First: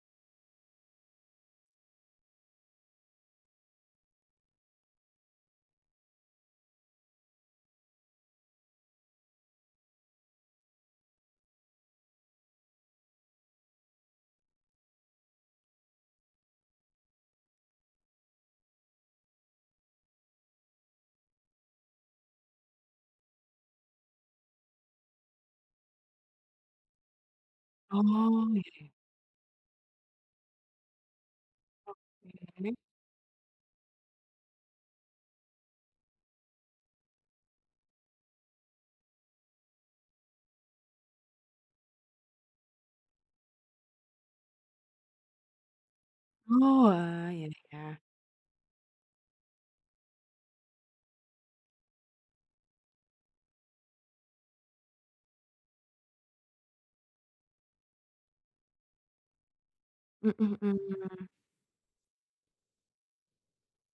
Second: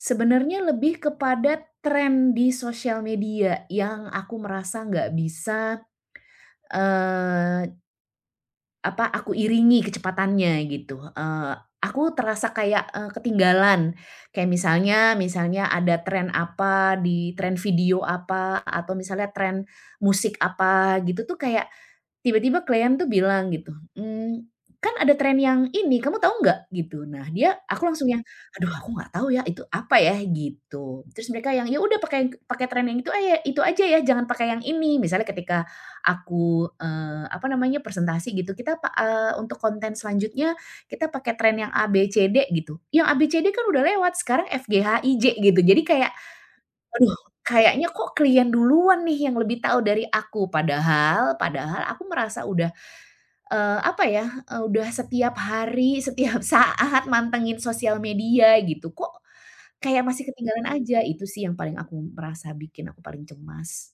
Sebenarnya lebih kepada trend di sosial media yang aku merasa enggak bisa, eee Apa, aku iringi kecepatannya gitu. Eee, aku terasa kayak, eee, ketinggalan. Kayak misalnya misalnya ada trend apa, di trend video apa, atau misalnya trend musik apa gitu tuh kayak, tiba-tiba klien tuh bilang gitu. "Mmm, kan ada trend yang ini, kamu tahu enggak?" gitu, nah dia aku langsung yang, Oh, "Aduh iya. aku enggak tahu ya itu apa ya?" gitu. Terus mereka yang, "Iya udah pakai yang pakai Oke. trend yang itu aya itu saja ya, jangan pakai yang ini." Misalnya ketika aku, eee, apa namanya, presentasi gitu, kita pa eee, untuk konten selanjutnya, kita pakai trend yang A-B-C-D gitu. Yang A-B-C-D kan sudah lewat. Sekarang F-G-H-I-J gitu jadi kayak, Oh, aduh wah, iya kayaknya iya. kok klien duluan nih yang lebih tahu dari aku. Padahal, padahal aku merasa udah, eee, apa ya, e udah setiap hari, setiap saat mantengin sosial media gitu. Kok kayak masih Mhm ketinggalan aja. Itu mhm. sih yang paling aku merasa, bikin aku paling cemas.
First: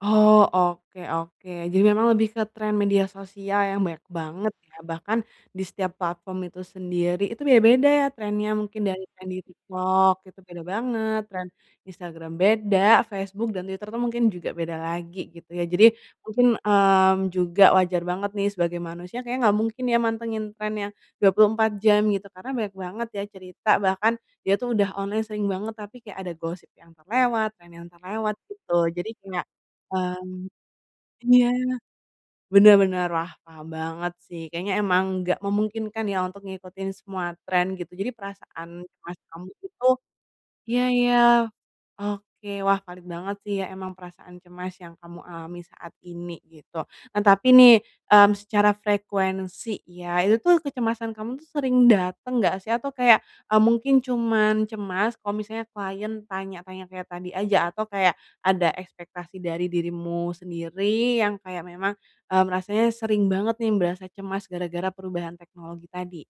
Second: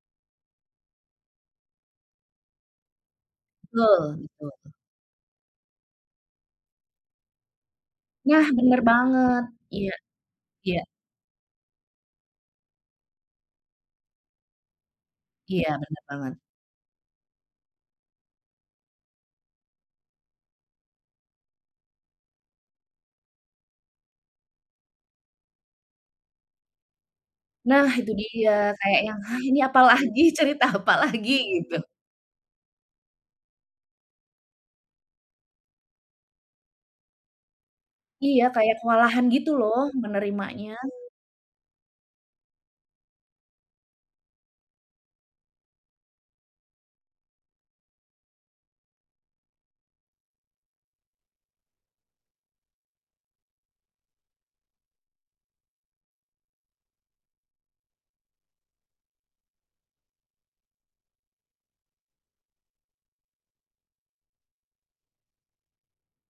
Oh, oke oke. Jadi memang lebih ke trend media sosial yang banyak Betul banget betul. ya, bahkan di setiap platform itu sendiri itu beda-beda Iya trend-nya mungkin bener dari yang di banget. Iya, TikTok itu beda iya. banget, trend Instagram beda, Facebook dan Twitter tuh mungkin juga beda lagi gitu ya. Iya, Jadi bener banget. mungkin, mmm, juga wajar banget nih sebagai manusia kayaknya enggak mungkin ya mantengin trend yang 24 jam gitu. Karena banyak banget ya cerita, bahkan dia tuh udah online sering banget tapi kayak ada gosip yang terlewat, trend yang Nah itu terlewat dia, gitu. kayak Jadi yang, "Hah kayak ini apalagi, mmm, cerita apalagi?" iya. gitu. Bener bener, wah paham banget sih kayaknya memang enggak memungkinkan ya untuk ngikutin semua trend gitu. Jadi Iya, perasaan kayak cemas kewalahan gitu kambuh loh itu menerimanya. iya iya. Oke, wah valid banget sih ya, memang perasaan cemas yang kamu alami saat ini gitu. Nah tapi nih, mmm, secara frekuensi, iya, itu tuh kecemasan kamu tuh sering dateng enggak sih? Atau kayak, eee, mungkin cuman cemas kalau misalnya klien tanya-tanya kayak tadi aja. Atau kayak ada ekspektasi dari dirimu sendiri yang kayak memang, mmm, rasanya sering banget nih berasa cemas gara-gara perubahan teknologi tadi?